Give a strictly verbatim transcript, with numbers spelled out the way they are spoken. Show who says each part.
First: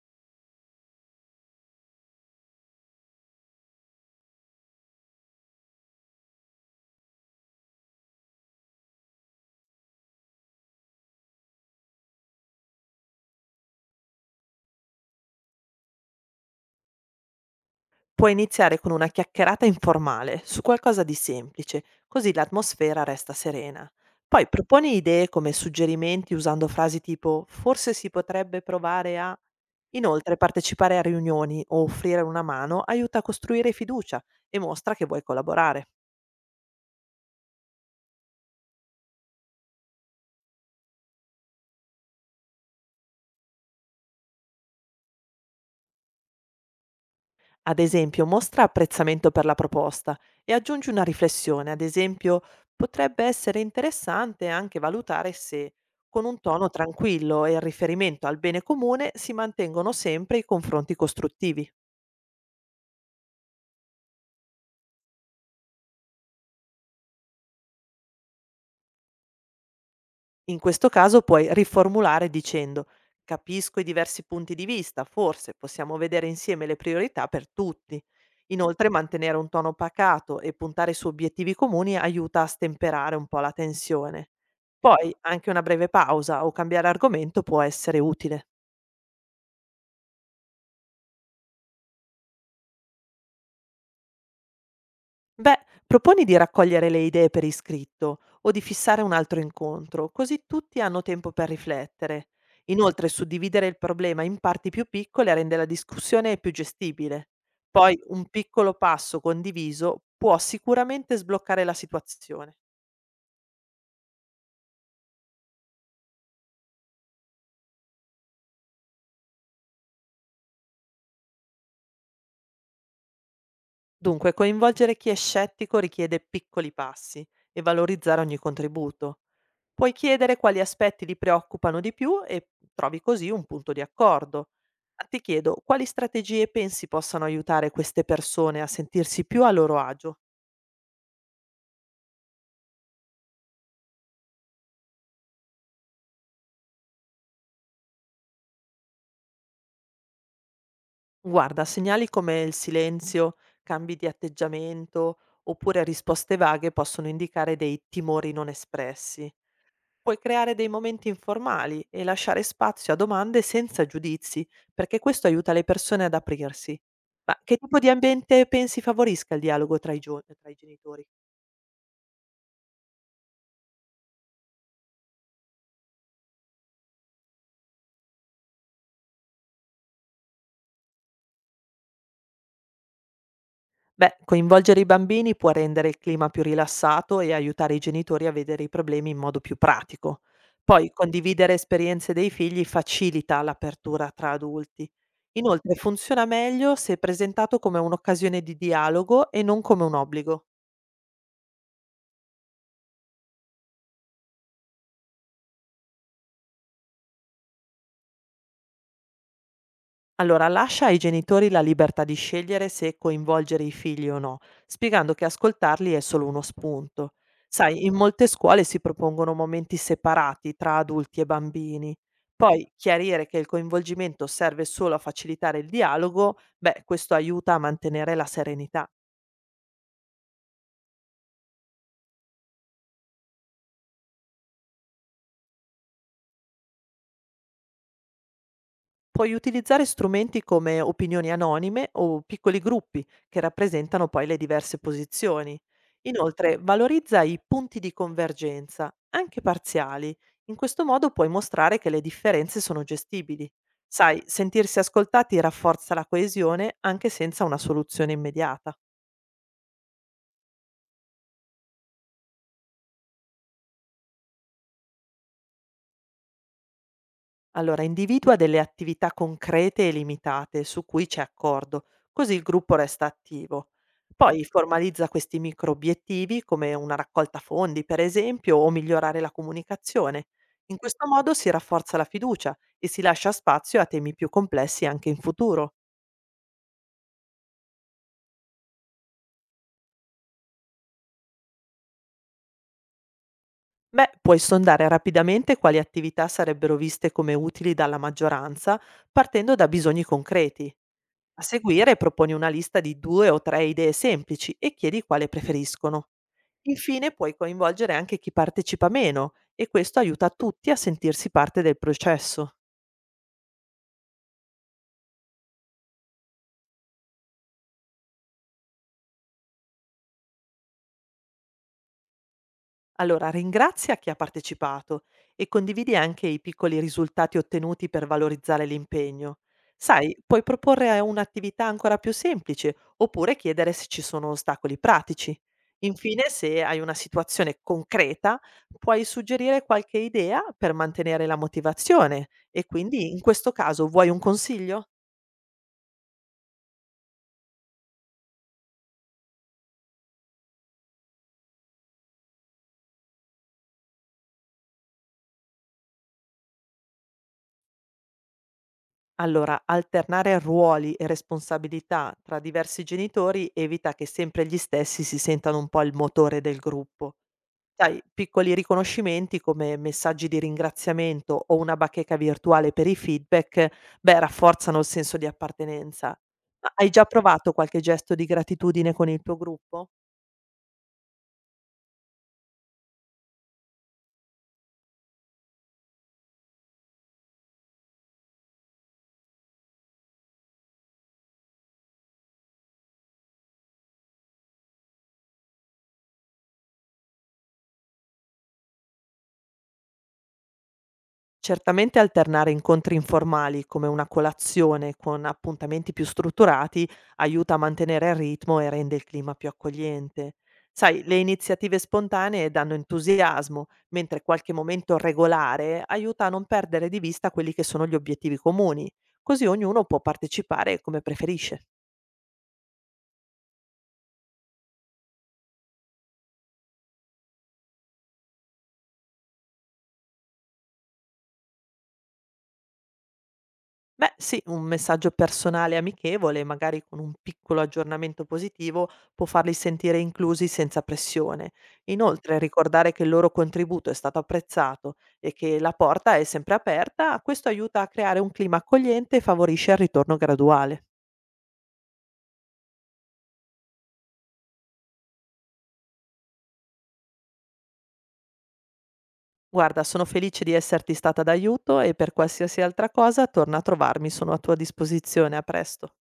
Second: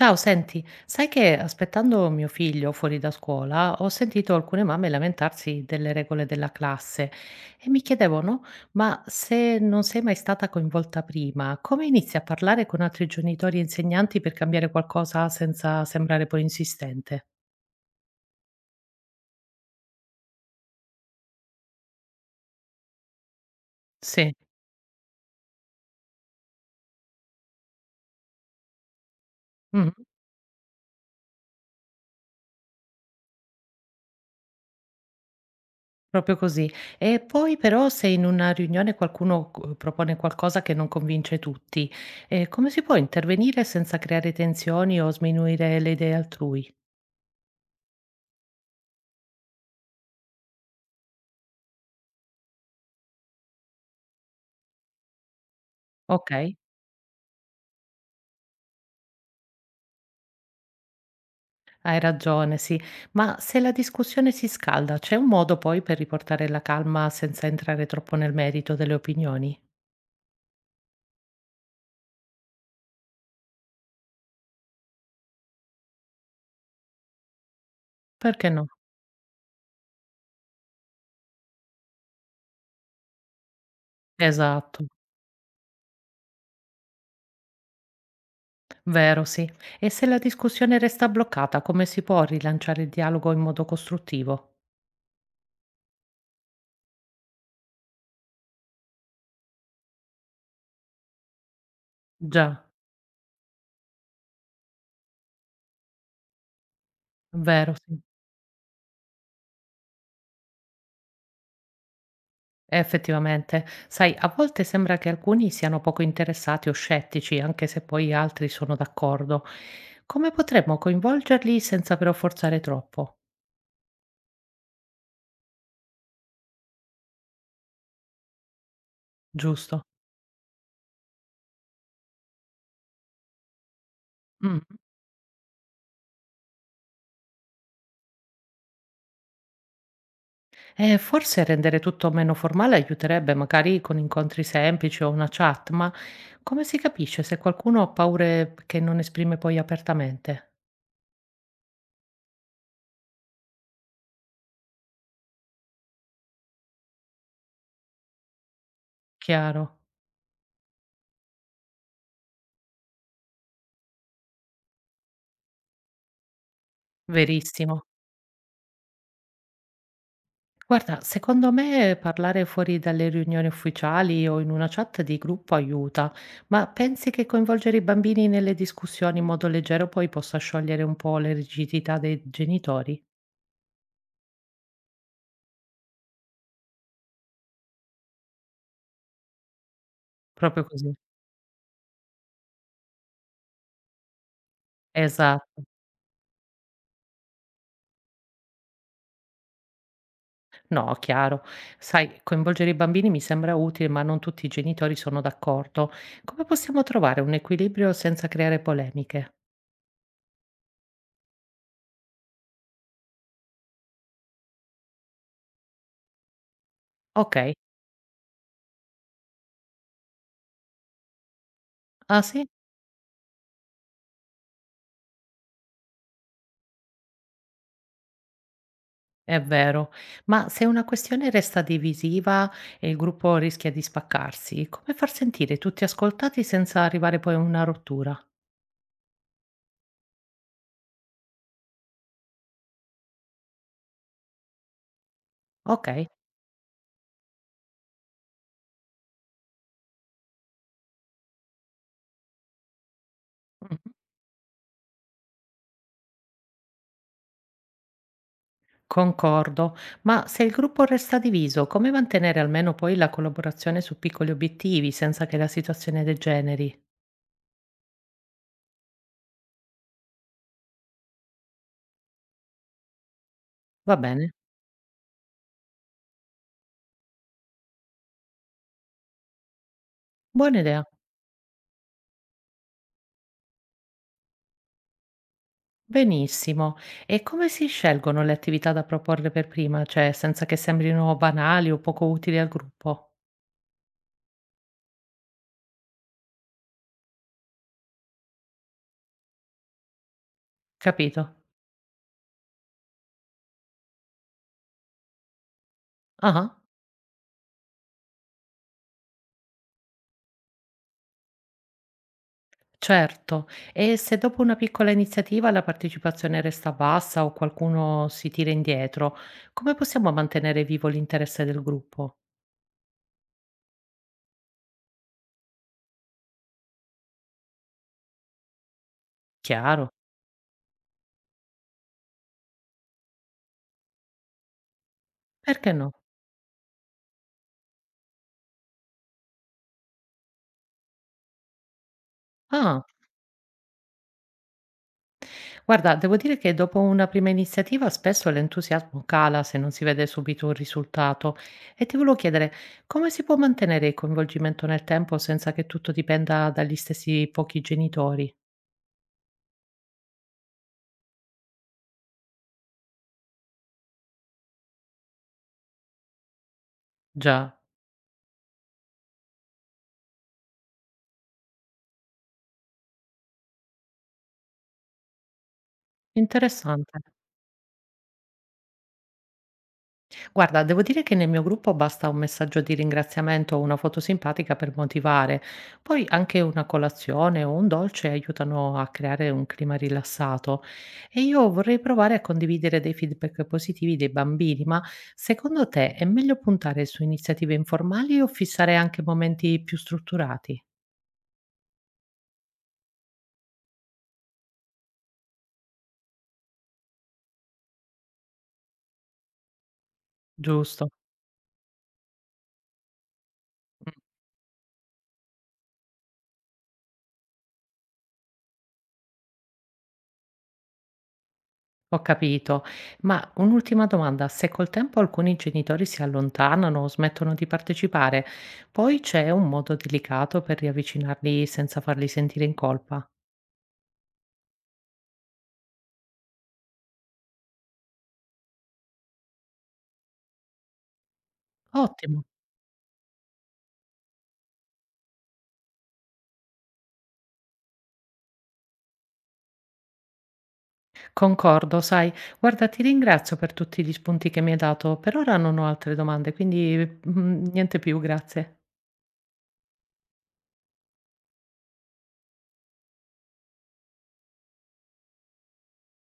Speaker 1: Ciao, senti, sai che aspettando mio figlio fuori da scuola ho sentito alcune mamme lamentarsi delle regole della classe e mi chiedevo, no, ma se non sei mai stata coinvolta prima, come inizi a parlare con altri genitori e insegnanti per cambiare qualcosa senza sembrare poi insistente?
Speaker 2: Puoi iniziare con una chiacchierata informale su qualcosa di semplice, così l'atmosfera resta serena.
Speaker 1: Sì,
Speaker 2: Poi proponi idee come suggerimenti usando frasi tipo forse si potrebbe provare a...
Speaker 1: mhm,
Speaker 2: Inoltre partecipare a riunioni o offrire una mano aiuta a costruire fiducia e mostra che vuoi collaborare.
Speaker 1: proprio così. E poi però se in una riunione qualcuno eh, propone qualcosa che non convince tutti, eh, come si può intervenire senza creare tensioni o sminuire le idee altrui?
Speaker 2: Ad esempio, mostra apprezzamento per la proposta e aggiungi una riflessione, ad esempio, potrebbe essere interessante anche valutare se, con un
Speaker 1: Okay,
Speaker 2: tono tranquillo e il riferimento al bene comune, si mantengono sempre i confronti costruttivi.
Speaker 1: hai ragione, sì. Ma se la discussione si scalda, c'è un modo poi per riportare la calma senza entrare troppo nel merito delle opinioni?
Speaker 2: In questo caso puoi riformulare dicendo capisco i diversi punti di vista, forse possiamo vedere insieme le priorità per tutti.
Speaker 1: Perché no?
Speaker 2: Inoltre mantenere un tono pacato e puntare su obiettivi comuni aiuta a stemperare un po' la tensione.
Speaker 1: Esatto,
Speaker 2: Poi anche una breve pausa o cambiare argomento può essere utile.
Speaker 1: vero, sì. E se la discussione resta bloccata, come si può rilanciare il dialogo in modo costruttivo?
Speaker 2: Beh, proponi di raccogliere le idee per iscritto o di fissare un altro incontro, così tutti hanno tempo per riflettere.
Speaker 1: Già,
Speaker 2: Inoltre, suddividere il problema in parti più piccole rende la discussione più gestibile.
Speaker 1: vero,
Speaker 2: Poi,
Speaker 1: sì.
Speaker 2: un piccolo passo condiviso può sicuramente sbloccare la situazione.
Speaker 1: Effettivamente. Sai, a volte sembra che alcuni siano poco interessati o scettici, anche se poi altri sono d'accordo. Come potremmo coinvolgerli senza però forzare troppo?
Speaker 2: Dunque, coinvolgere chi è scettico richiede piccoli passi e valorizzare ogni contributo.
Speaker 1: Giusto?
Speaker 2: Puoi chiedere quali aspetti li preoccupano di più e trovi così un punto di accordo.
Speaker 1: Mh.
Speaker 2: Ma ti chiedo, quali strategie pensi possano aiutare queste persone a sentirsi più a loro agio?
Speaker 1: Eh, forse rendere tutto meno formale aiuterebbe, magari con incontri semplici o una chat, ma come si capisce se qualcuno ha paure che non esprime poi apertamente?
Speaker 2: Guarda, segnali come il silenzio, cambi di atteggiamento oppure risposte vaghe possono indicare dei timori non espressi.
Speaker 1: Chiaro,
Speaker 2: Puoi creare dei momenti informali e lasciare spazio a domande senza giudizi, perché questo aiuta le persone ad aprirsi. Ma che tipo
Speaker 1: verissimo.
Speaker 2: di ambiente pensi favorisca il dialogo tra i, gio- tra i
Speaker 1: Guarda,
Speaker 2: genitori?
Speaker 1: secondo me parlare fuori dalle riunioni ufficiali o in una chat di gruppo aiuta, ma pensi che coinvolgere i bambini nelle discussioni in modo leggero poi possa sciogliere un po' le rigidità dei genitori?
Speaker 2: Beh, coinvolgere i bambini può rendere il clima più rilassato e aiutare i genitori a vedere i problemi in modo più pratico.
Speaker 1: Proprio
Speaker 2: Poi
Speaker 1: così.
Speaker 2: condividere esperienze dei figli facilita l'apertura tra adulti.
Speaker 1: Esatto.
Speaker 2: Inoltre funziona meglio se presentato come un'occasione di dialogo e non come un obbligo.
Speaker 1: No, chiaro. Sai, coinvolgere i bambini mi sembra utile, ma non tutti i genitori sono d'accordo. Come possiamo trovare un equilibrio senza creare polemiche?
Speaker 2: Allora, lascia ai genitori la libertà di scegliere se coinvolgere i figli o no, spiegando che ascoltarli è solo uno spunto.
Speaker 1: Ok,
Speaker 2: Sai, in molte scuole si propongono momenti separati tra adulti e bambini.
Speaker 1: ah sì,
Speaker 2: Poi chiarire che il coinvolgimento serve solo a facilitare il dialogo, beh, questo aiuta a mantenere la serenità.
Speaker 1: è vero. Ma se una questione resta divisiva e il gruppo rischia di spaccarsi, come far sentire tutti ascoltati senza arrivare poi a una rottura?
Speaker 2: Puoi utilizzare strumenti come opinioni anonime o piccoli gruppi che rappresentano poi le diverse posizioni.
Speaker 1: Ok,
Speaker 2: Inoltre, valorizza i punti di convergenza, anche parziali. In questo modo puoi mostrare che le differenze sono gestibili.
Speaker 1: mhm,
Speaker 2: Sai, sentirsi ascoltati rafforza la coesione anche senza una soluzione immediata.
Speaker 1: concordo. Ma se il gruppo resta diviso, come mantenere almeno poi la collaborazione su piccoli obiettivi senza che la situazione degeneri?
Speaker 2: Allora, individua delle attività concrete e limitate su cui c'è accordo, così il gruppo resta attivo.
Speaker 1: Va bene?
Speaker 2: Poi formalizza questi micro obiettivi come una raccolta fondi, per esempio, o migliorare la comunicazione.
Speaker 1: Buona
Speaker 2: In
Speaker 1: idea,
Speaker 2: questo modo si rafforza la fiducia e si lascia spazio a temi più complessi anche in futuro.
Speaker 1: benissimo. E come si scelgono le attività da proporre per prima? Cioè, senza che sembrino banali o poco utili al gruppo?
Speaker 2: Beh, puoi sondare rapidamente quali attività sarebbero viste come utili dalla maggioranza, partendo da bisogni concreti.
Speaker 1: Capito?
Speaker 2: A seguire proponi una lista di due o tre idee semplici e chiedi quale preferiscono.
Speaker 1: Ah,
Speaker 2: Infine puoi coinvolgere anche chi partecipa meno e questo aiuta tutti a sentirsi parte del processo.
Speaker 1: certo. E se dopo una piccola iniziativa la partecipazione resta bassa o qualcuno si tira indietro, come possiamo mantenere vivo l'interesse del gruppo?
Speaker 2: Allora, ringrazia chi ha partecipato e condividi anche i piccoli risultati ottenuti per valorizzare l'impegno.
Speaker 1: Chiaro.
Speaker 2: Sai, puoi proporre un'attività ancora più semplice oppure chiedere se ci sono ostacoli pratici.
Speaker 1: Perché no?
Speaker 2: Infine, se hai una situazione concreta, puoi suggerire qualche idea per mantenere la motivazione e
Speaker 1: Ah.
Speaker 2: quindi in questo caso vuoi un consiglio?
Speaker 1: Guarda, devo dire che dopo una prima iniziativa spesso l'entusiasmo cala se non si vede subito un risultato e ti volevo chiedere come si può mantenere il coinvolgimento nel tempo senza che tutto dipenda dagli stessi pochi genitori?
Speaker 2: Allora, alternare ruoli e responsabilità tra diversi genitori evita che sempre gli stessi si sentano un po' il motore del gruppo.
Speaker 1: Già,
Speaker 2: Sai, piccoli riconoscimenti come messaggi di ringraziamento o una bacheca virtuale per i feedback, beh, rafforzano il senso di appartenenza. Ma hai
Speaker 1: interessante.
Speaker 2: già provato qualche gesto di gratitudine con il tuo gruppo?
Speaker 1: Guarda, devo dire che nel mio gruppo basta un messaggio di ringraziamento o una foto simpatica per motivare. Poi anche una colazione o un dolce aiutano a creare un clima rilassato. E io vorrei provare a condividere dei feedback positivi dei bambini, ma secondo te è meglio puntare su iniziative informali o fissare anche momenti più strutturati?
Speaker 2: Certamente alternare incontri informali come una colazione con appuntamenti più strutturati aiuta a mantenere il ritmo e rende il clima più accogliente.
Speaker 1: Giusto.
Speaker 2: Sai, le iniziative spontanee danno entusiasmo, mentre qualche momento regolare aiuta a non perdere di vista quelli che sono gli obiettivi comuni, così ognuno può partecipare come preferisce.
Speaker 1: Ho capito, ma un'ultima domanda, se col tempo alcuni genitori si allontanano o smettono di partecipare, poi c'è un modo delicato per riavvicinarli senza farli sentire in colpa?
Speaker 2: Beh, sì, un messaggio personale e amichevole, magari con un piccolo aggiornamento positivo, può farli sentire inclusi senza pressione.
Speaker 1: Ottimo,
Speaker 2: Inoltre, ricordare che il loro contributo è stato apprezzato e che la porta è sempre aperta, questo aiuta a creare un clima accogliente e favorisce il ritorno graduale.
Speaker 1: concordo, sai, guarda, ti ringrazio per tutti gli spunti che mi hai dato, per ora non ho altre domande, quindi mm, niente più, grazie.
Speaker 2: Guarda, sono felice di esserti stata d'aiuto e per qualsiasi altra cosa torna a trovarmi, sono a tua disposizione, a presto.